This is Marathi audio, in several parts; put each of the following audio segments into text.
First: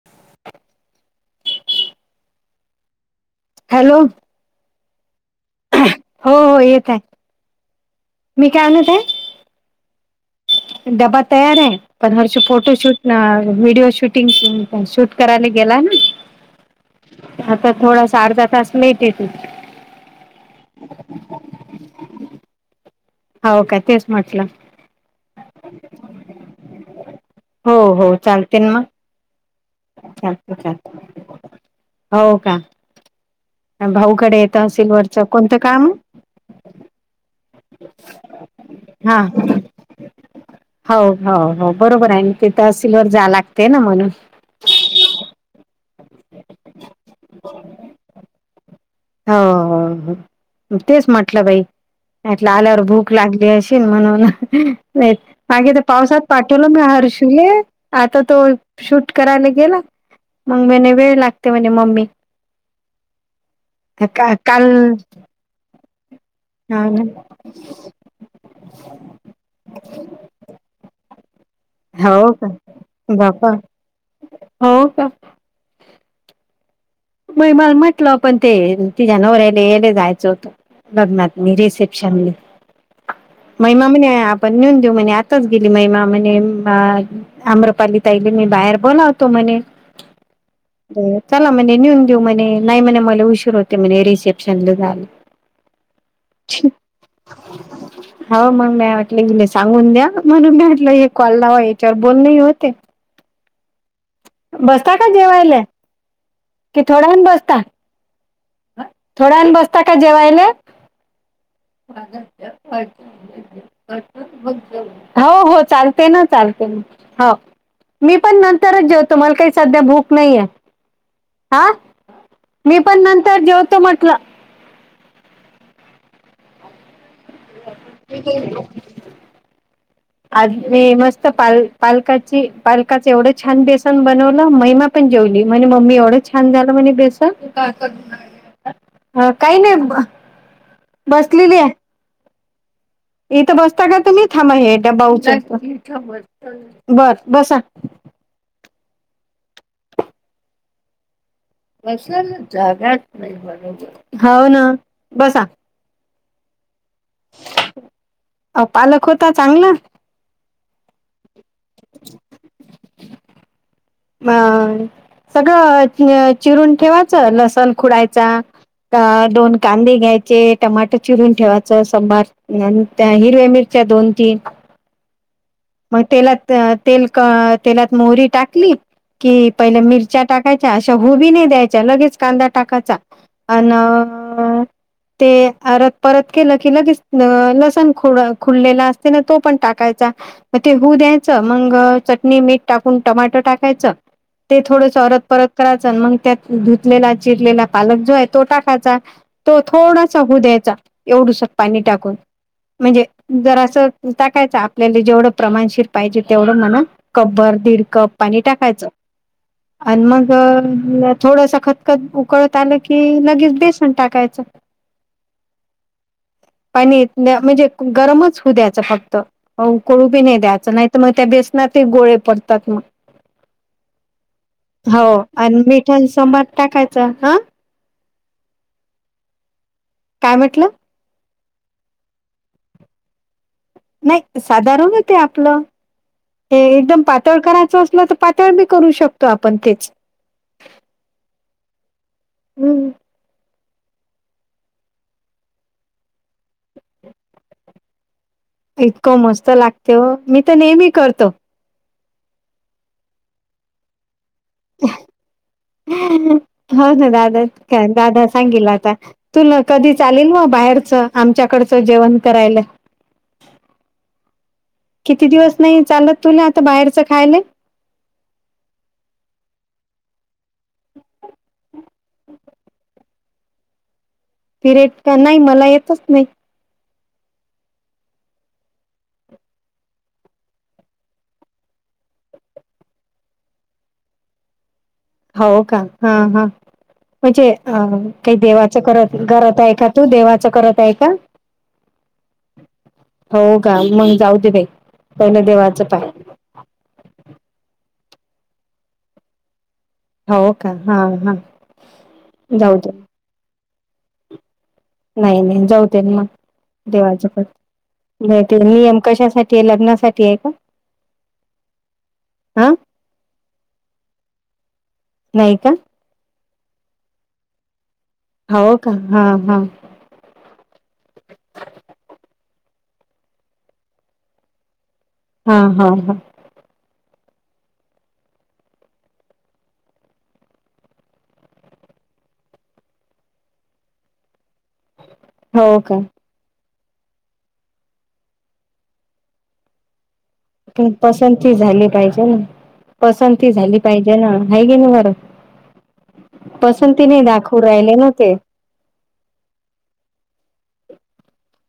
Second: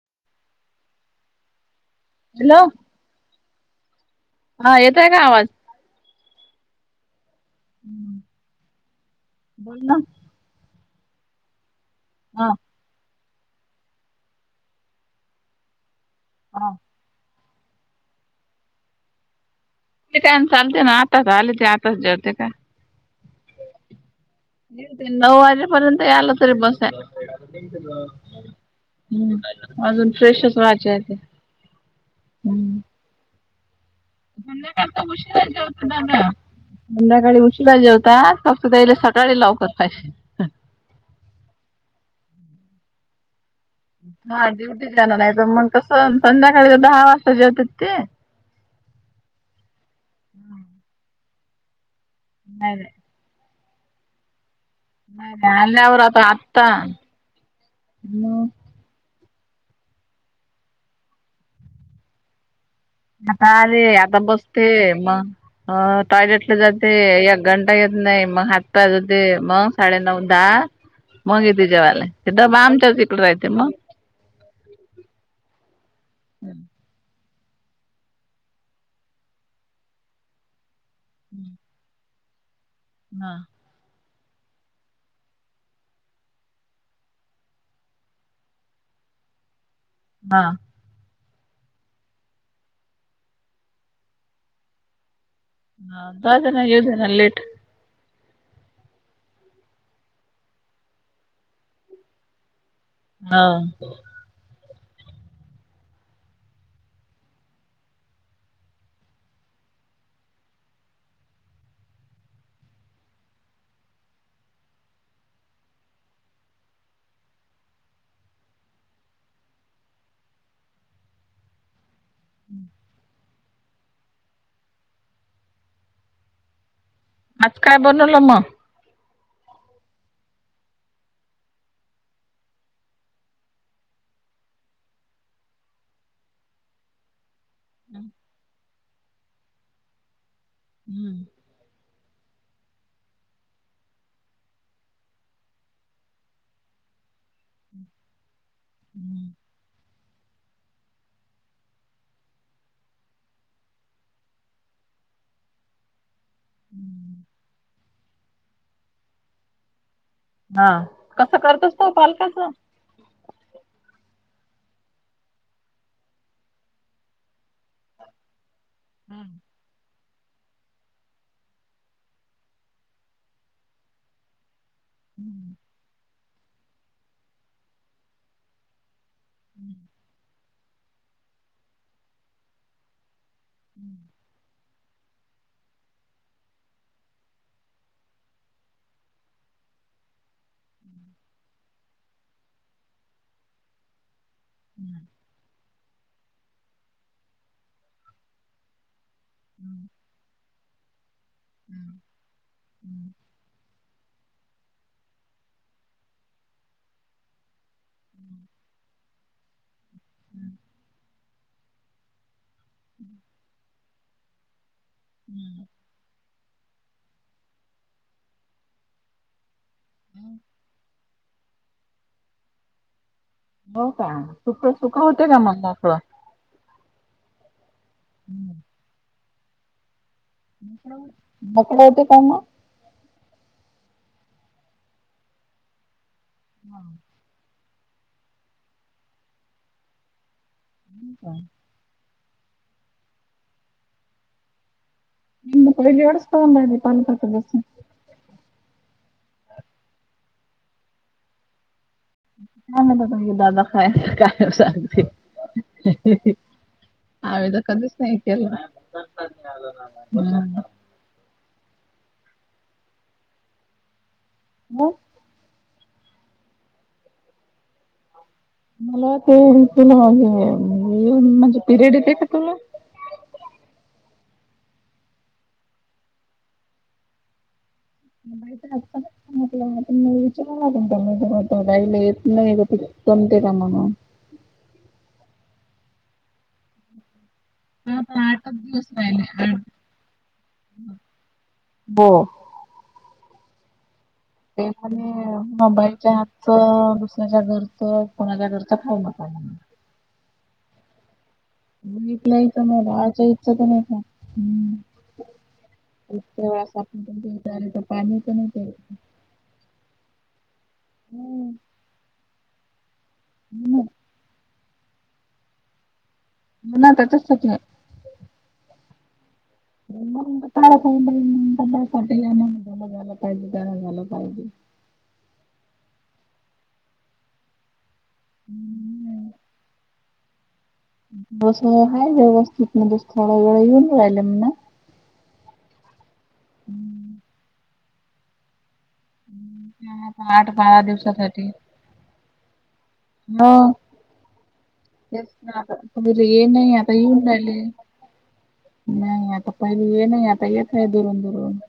[unintelligible] हॅलो. हॅलो. हा येतय का आवाज हो हो येत आहे मी काय आणत आहे. बोल ना. डबा तयार आहे पण हरषू हा फोटोशूट व्हिडिओ शूटिंग शूट करायला गेला ना. हा. आता थोडासा अर्धा तास मिेळट त. ते काय चालते ना आताच आले ते आताच जरते काय? हो का तेच म्हटलं हते नऊ वाजे पर्यंत याल तरी बसे. हो हो चालते ना मग हम् अजून फ्रेशच चालते चालते वयचे ते हो का हम्म. भाऊकडे येतं संध्याकाळी असिल तर वरचं उशिरा कोणतं काम जेवतात ना. संध्याकाळी उशीिरा जेवता स्वस्तताले हा सकाळी लावकर पाहिजे. हो हो हो बरोबर आहे तेथ सिल्ववर जा लागत. हा ड्युटी जाणार नाही तर मग कसं संध्याकाळी दहा वाजता जेवतात ते हो तेच म्हटलं बाईलं नाही आल्यावर भूक. लागली अशी म्हणून नाही नाही मागे तर आल्यावर पावसात आता पाठवलं आत्ता मी हर्षले आता तो. मग शूट करायला गेला मग म्ह वेळ लागते म्हणजे मम्मी आता आलेे आता का काल बसते मग अ टॉयलेटला हा जाते ना एक घंटा येत नाही मग हात पाया जाते मग साडेनऊ दहा मग य ते जेवा्हाला हो ते का दबा आमच्या त इिकडे राहते बापा मग हो का? म मला म्हटलं आपण ते तिझ्या नवरलेले जायचं होतं. बगमत म रिसेिप्शन. हा. महिमा म्हणे आपण नेऊन देऊ म्हणे आताच गेली महिमा म्हणे. आम्रपाली ताईली मी बाहेर बोलावतो मने हा चला म्हणजे नेऊन देऊ म्ह नाही म्हणे मला उशीर होते म्हज रिसेप्शनला झालं ह अ दे ना यव दे ना ललेट हो मग मी म्हटलं गेले सांगून द्या म्हणून मी म्हटलं हे कॉललावा याच्यावर बोलले होते हा बसता का जेवायला कि थोडाहण बसता थोडंण बसता का जेवायला अ हो हो चालते ना चालते हो मी पण नंतरच ज तम्हाला काहीध्या भूक नाही मी पण तर जेवतो म्हटलं आज काय बनवलं मग आ मी मस्त पाल पालकाची पालकाच एवढं छान बेसन बनवलं महिमा पण जेवली म्हणे म्मी एवढं छान झालं म्हणे बेस ह काही नाही ब बसलेली आहे इथं बसता का तुम्ही थांब हे ड्बा उच बर बसा हम्म ब जागाच नाही ब हो ना बसा हम्म अ पालक होता चांगला हा कसं करतस तो पालकाच अ सगळं चिरून ठेवायचं लसण खुडायचा अ दोन कांदे घ्यायचे टमाट चिरून ठेवायचं सबार हिरव्या मिरच्या दोन तीन हम्म मो टाकली क प मिा टायच्या अशा हबी नाही द्यायच्या लगेच कांदा टाकायचा अ ते परत परत केलं की लगेच लसण ख खुडलेला असते ना तो पण टाकायचा मग ते होऊ द्यायचं मग चटणी मीठ टाकून टमाॅटो टाक ते थोडत परत करायचं मग त्या धुतलेला चिरलेला पालक जो आहे तो टाकाचा तो थोडासा हो द्यायचा एवढुस पाणी टाकून म्हणजे जर असं आता कायच आपल्याला जेवढं प्रमाणशीर पाहिजे तेवढं म्हणा कब्बर दीड कप पाणी टाकायचं आणि मग थोडस खतखत उकळत आलं की लगेच बेसन टाकायचं हम्म पाणी म्हणजे गरमच होऊ द्याचं फक्त हो उकळू बी नाही द्यायचं नाही तर मग त्या बेसनात गोळे पडतात मग हो का सुक सुक हो होते का मग आणि मोकळं मिठा समार टाकायचा हा ह काय म्हटलं मक कते कम नाही साधारण हो ते आपलं एकदम पा पातळ करायचं असल तर पातळ बी करू शकतो आपण तेच ह का हम्म निम कैज ओडसे पाल पात दिवस. [unintelligible] इतकं मस्त लागत मी तर नेहमी करतो. का दादा खय कायते हो ना दादा काय दादा सांगेल आता तुला कधी चालेल म हम्म. बाहेरचं. आमच्याकडचं जेवण करायला. म किती दिवस नाही चालत तुला आता बाहेरचं खायला. मला ते तुला हे येन म्हणजे पिरियड येते का तुला. पिरेड का नाही मला येतच नाही. बा आज पणच सांगटलं [unintelligible] विचार कोणताईला येत नाही ग कोणते का म्हणून. हो का हा हा म्हणजे अ हा आता काही आठच देवाचं दिवस करत राहिले करत आठ. आहे का तू देवाचं करत आहे का. हो हो का मग जाऊ. दे पहिलं देवाचं पाय मोबाईलच्या दुसऱ्याच्या घरच कोणाच्या घरच खाऊ नका म्हणून हो का हां हां. बतलंच म बाचा इचछ त नाही का्. नाही नाही जवते मग आपण पण देवाच ते भे विचारलं तर पाणी पण येते. नियम कशासाठी लग्नासाठी साठीआहे का. हम्म. हा. हम्. नाहीय का. ना त्याच्याचसाठी. हो का हा हा. ळ ख पाटला ना झालं झाल पाज जाला झाल पायज [unintelligible] [inaudible] हा हा हा. हम्मम्. बस आहे व्यवस्थित म स्थळ वेळं येऊन राहिलं म्ह ना. हो का. हम्म. आता आठ बारा पण दिवसासाठी पसंती झाली पाहिजे ना. पसंती हो झाली पाहिजे ना ह गे ना बर तेच ना आता पहिले ये नाही आता पसंती नाही येऊन दाखव राहिले ना. ते. नाही आता पहिली ये नाही आता येतय दुरून दुरून.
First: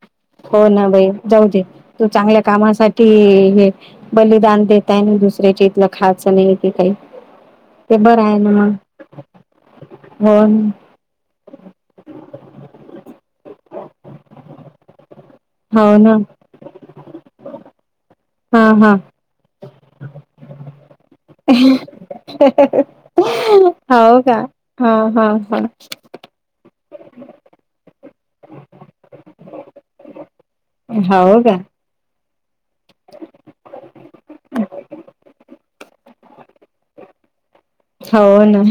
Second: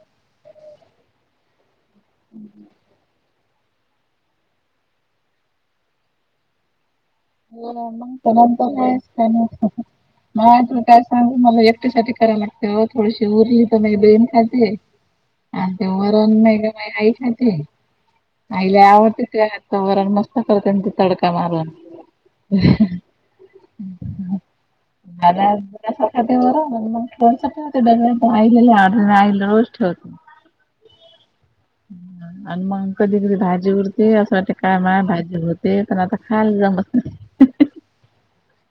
हो ना बाई जाऊ दे तू चांगल्या कामासाठी हे बलिदान देताय ना दुसऱ्याची इथलं खायचं नाहीेते काही. हो ते मग बरं त्या आहे ना नंतरच का म मग त का [unintelligible] सां मला एकट्यासाठी कराव लागते हो थोडीशी उरी तर म बेन खायतेे. आ ते हो ना हो वरण नाही मही आई खाते. ना हा आई ला आवडते ते आ वरण मस्त करते ते तडका मारून बरं हा हो म का हा [unintelligible] हा हिले आवड आई रोज ठेवतो. हो का. आणि मग कधी कधी भाजी उरते असं वाटते कामा भाजी होरते पण आता खाल जम हो ना.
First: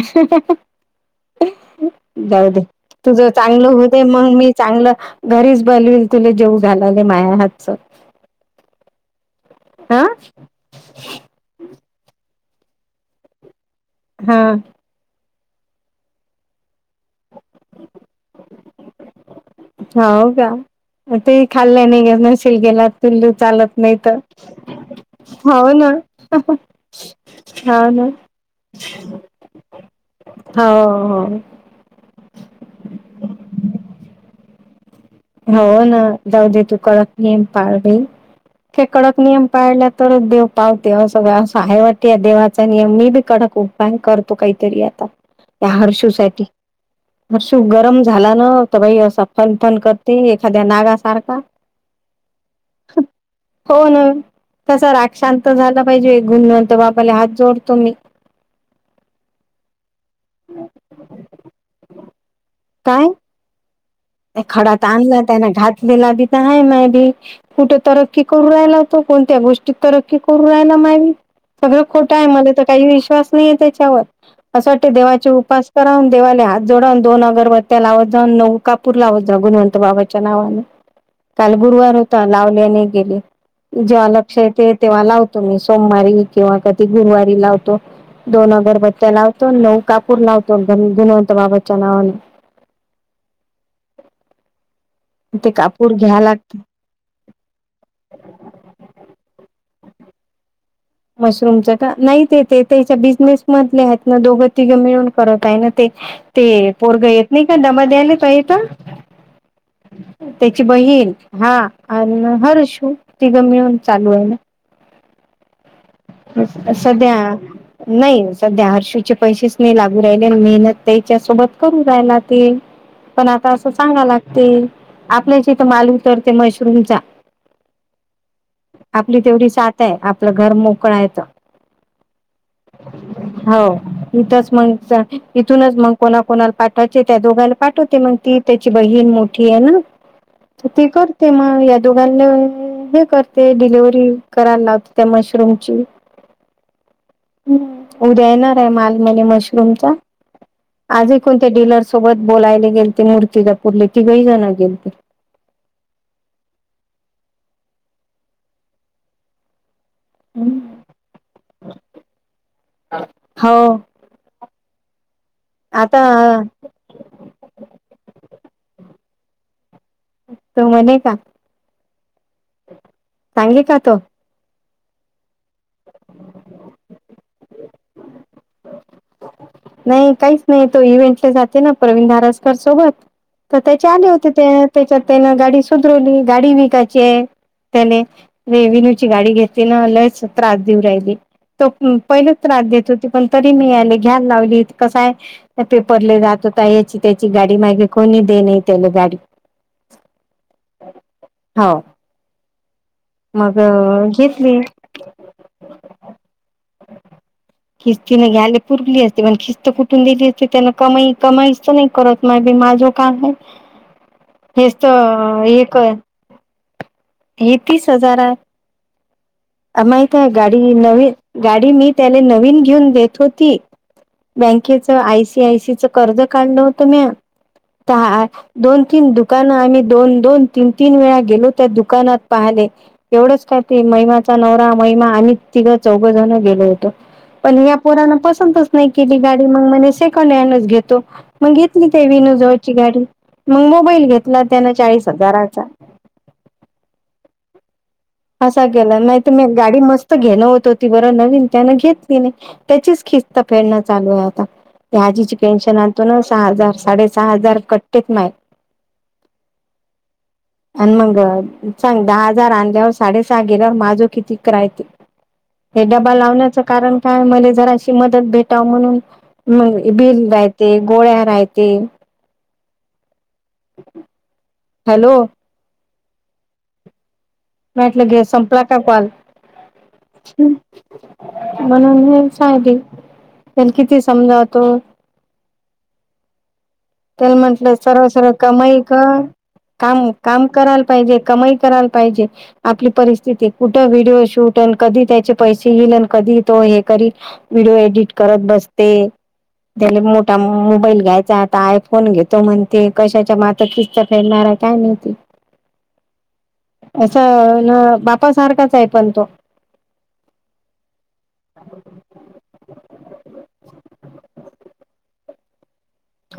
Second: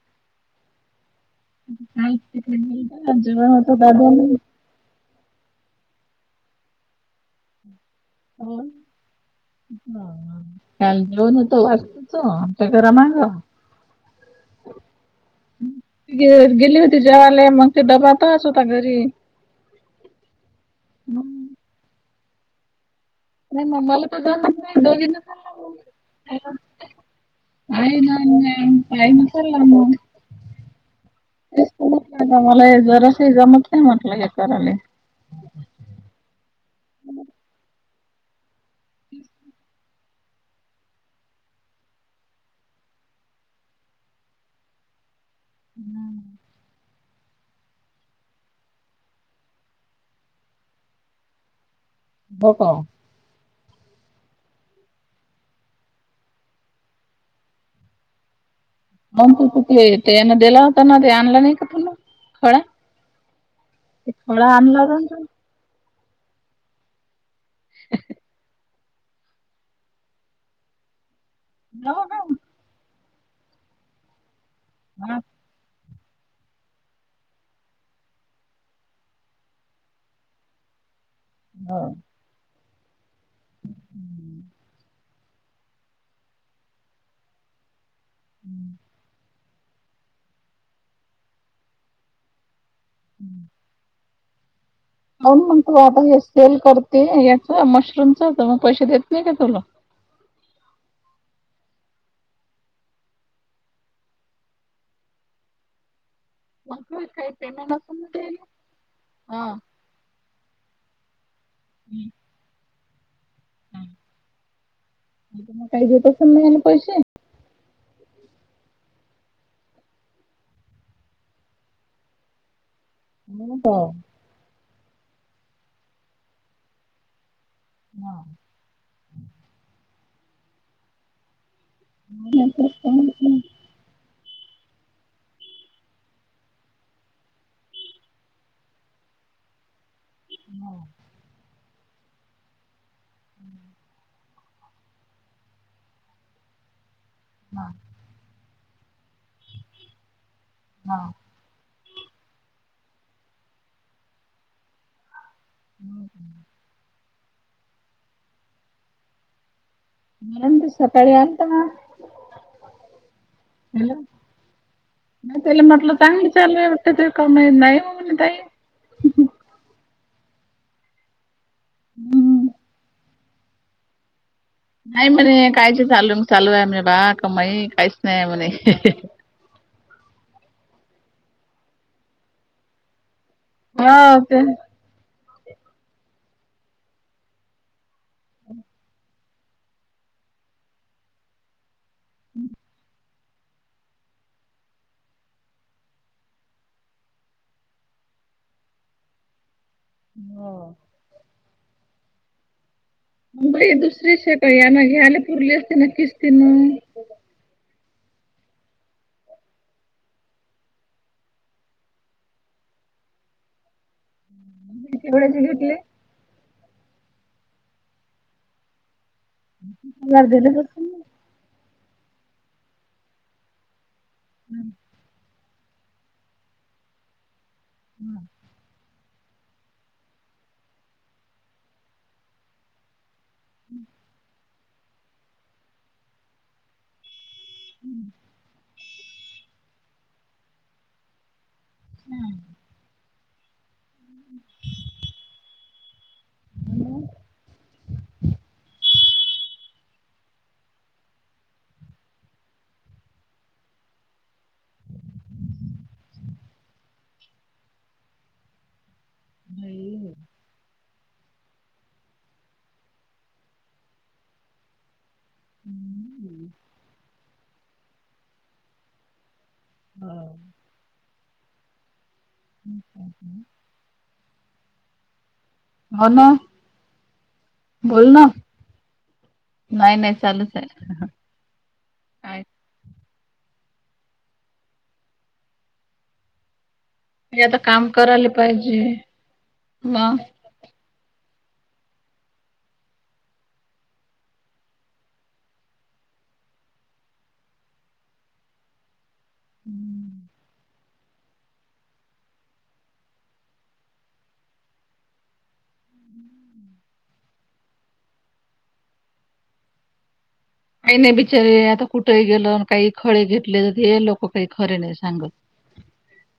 काय जाऊ तिकडे दे तुझ गेलते जेवण चांगलं होतं होते मग दादानी मी चांगलं घरीच बनविल तुला जेव घालाले माया हातच. ह हा काल घेऊन होतो वाजत तो आमच्या घरा मागा हा गेली होती जेवाला मग ते दडबाातच होता घरी हो का मग ते खाल्लं नाही नशि गेला पिल्लू चालत मग नाही मला तर जमत नाही दोघींना खायला हो ना नाहीय ना कायमचला ना हो हो म्हट का मला जरासजमत नाही म्हटलं हे करायला हो ना जाऊ दे तू कडक नियम पाळवे कडक नियम पाळल्या तरच देव पावते अस सगळ असं आहे वाटते या देवाचा नि मी बी कडक उपाय करतो काहीतरी आता त्या हर्षू सा हर्षू गरम झाला न तर बाई असा फनफन कर ते एखाद्या नागासारखा हो का हो ना तसा राक्षांत झाला पाहिजे गुणंत बाबाला हात जोडतो मी मण त कुठलेना दिला होता ना ते आणलं नाही का प खळा काय खडात होता ना आणला तू? त्याना घातलेला बी तर आहे माय बी कुठं तरक्की करू राहिला कोणत्या गोष्टीत तरक्की करू राहिला मा सगळं हो खोटं ना. आहे मला तर काही विश्वास त्याच्यावर असं वाट हा हो. देवाचे उप वून देवाला हात जोडवून दोन अगरबत्त्या लावत जाऊन नौका भपूर लावत जा गुणवंत बाबाच्या नावाने काल गुरुवार होता लावले आणि गेले जेव्हा लक्ष येते तेव्हा लावतो मी सोमवारी किंवा कधी गुरुवारी लावतो दोन अगरबत्त्या लावतो नऊ कापूर लावतो गुनवंत बाबाच्या नावाने हं होण ते मग तू कापूर आता हे घ्या लागतं सेल करते याच मशरूमच मग पैसे देत नाही का तुला मशरूमच का नाही ते ते त्याच्या बिझनेस मधले आहेत ना दोघं तिघं मिळून करत आहे ना ते ते मग काय पोरगा काही येत नाही का पेमेंट दमा असेल ना द्याला त्याले? पायेत हा. त्याची बहीण हा नाही आणि हर्शू तिघं मिळून चालू आहे ना ग काही जेत सध्या नाही सध्या हर्षीचे पैसेच नाही लागू राहिले मेहनत त्याच्या सोबत करू राहायला ते पण आता असं का? चांगा लागते आपल्याची इथ माल उतरते मशरूमचा आपली तेवढी साथ आहे आपलं घर मोकळयच मला ह हो इथच मग इथूनच मग कोणा कोणाला पाठवायचे त्या दोघांला पाठवते मग ती त्याची बहीण मोठी आहे ना तर ते करते मग या दोघांना हे करते डिलेिव्हरी करायला लावते त्या मशरूम [inaudible] ह उद्या येणार आहे मालमने मशरूमचा आजी कोणत डीलर सोबत बोलायला गेल ते मूर्ती जपरली तिघही जणं गेल ते हम् मंत सकाळी अंत हल हो नाही त्याला म्हटलं आता चांगलं चालूयटत ते का नाहीऊ तो म्हणे का हम्म. सांगे का तो नाही म्हणे कायच चालू म चालूयम बा का माई काहीच नाही म्हणे नाही काहीच नाही तो इव्हेंटले जाते ना प्रवीण दारसकर सोबत तर त्याचे आले होते ते त्याच्या त्यान गाडी सुधरवली गाडी विकायची आहे त्याने र विनू ची गाडी घेत पहिला त्रास देत हो पण तरी मी लावली कसाय आहे. पेपरले जात होता याची त्याची गाडी मागे कोणी दे नाही त्याला गाडी हम. हा. बई दुसरी श का यां ना घ्यायला पुरली असते न किसती ना. किस्तीने गेले पुूरली अस. पण खिस्त कुठून दिली असती त्यांना कमाई कमाईच नाही करत मा माझं काय आहे. हेच किती तर वेळाचे घेतले? एक आहे. हे तीस हजार आहे. माहित हजार आहे दिलेच गाडी असतील ना. नवीन गाडी मी त्याला नवीन घेऊन देत होती. बँकेच आयसी आयसीच कर्ज काढलं होतं मी. दोन तीन दुकानं आम्ही दोन दोन तीन तीन वेळा गेलो त्या दुकानात पाहाले. एवढंच काय ते महिमाचा नवरा महिमा आणि तिघं चौघंजण गेलो होतो. पण या्या पोरान पसंतच नाही केली गाडी मग म सेकंड हँडच घेतो. मग घेतली ते विनू जवळची गाडी मग मोबाईल घेतला त्यान चाळीस हजाराचा असा केला नाहीत मी गाडी मस्त घेणं होत होती बरं नवीन त्यान घेतली नाही. त्याचीच खिस्त फेरणं चालू आहे आता. त्या आजीची पेन्शन आणतो ना सहा हजार साडे सहा हजार कटतेेत माय आणि मग चांग दहा हजार आणल्या. डे सहा गेल्यावर माझ किती कय हे डबा लावण्याच कारण काय म जरा त मदत भेटाव म्हणून बिल राहते गोळ्या राहते. अच्छ! हॅलो! हो ना. माटलं बोल गे ना संपला का कॉल. नाही नाही चालूच आहे म्हणून हे काय सगली त्या किती समजावतो. त्याला ते आता म्हंटलं काम सर्व करायला सर्व कमाई पाहिजे का काम मग काम. करायला पाहिजे कमाई करायला पाहिजे. आपली परिस्थिती कुठं व्हिडिओ शूट आणि कधी त्याचे पैसे येईल आणि कधी तो हे करील. व्हिडिओ एडिट करत बसते त्याला मोठा मोबाईल घ्यायचा. आय फोन घेतो म्हण ते कशाच्या मात खिस्त फेरणार आहे काय नाहीती. असं ना बाप सारखाच आहे पण तो. काही नाही बिचारीे आता कुठेही गेलं काही खळे घेतले हे लोक काही खरे नाही सांगत.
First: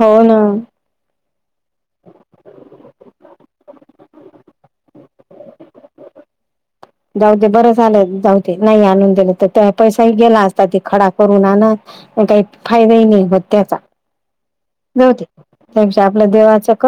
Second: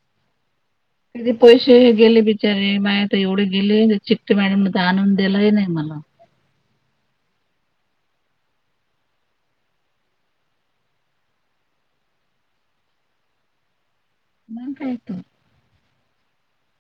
हो ना. की पैसे गेले बिचारे मायता एवढे गेले चिक्टी मॅड मध्ये आणून दिलाही नाही मला. जाऊ ते बरं झा आलं जाऊ ते नाही आणून दिलं तर पैसाही गेला असता त खडा करून आण. काही फायदाही नाही होत मग काय त्याचाते तर त्या आपलं देवाच क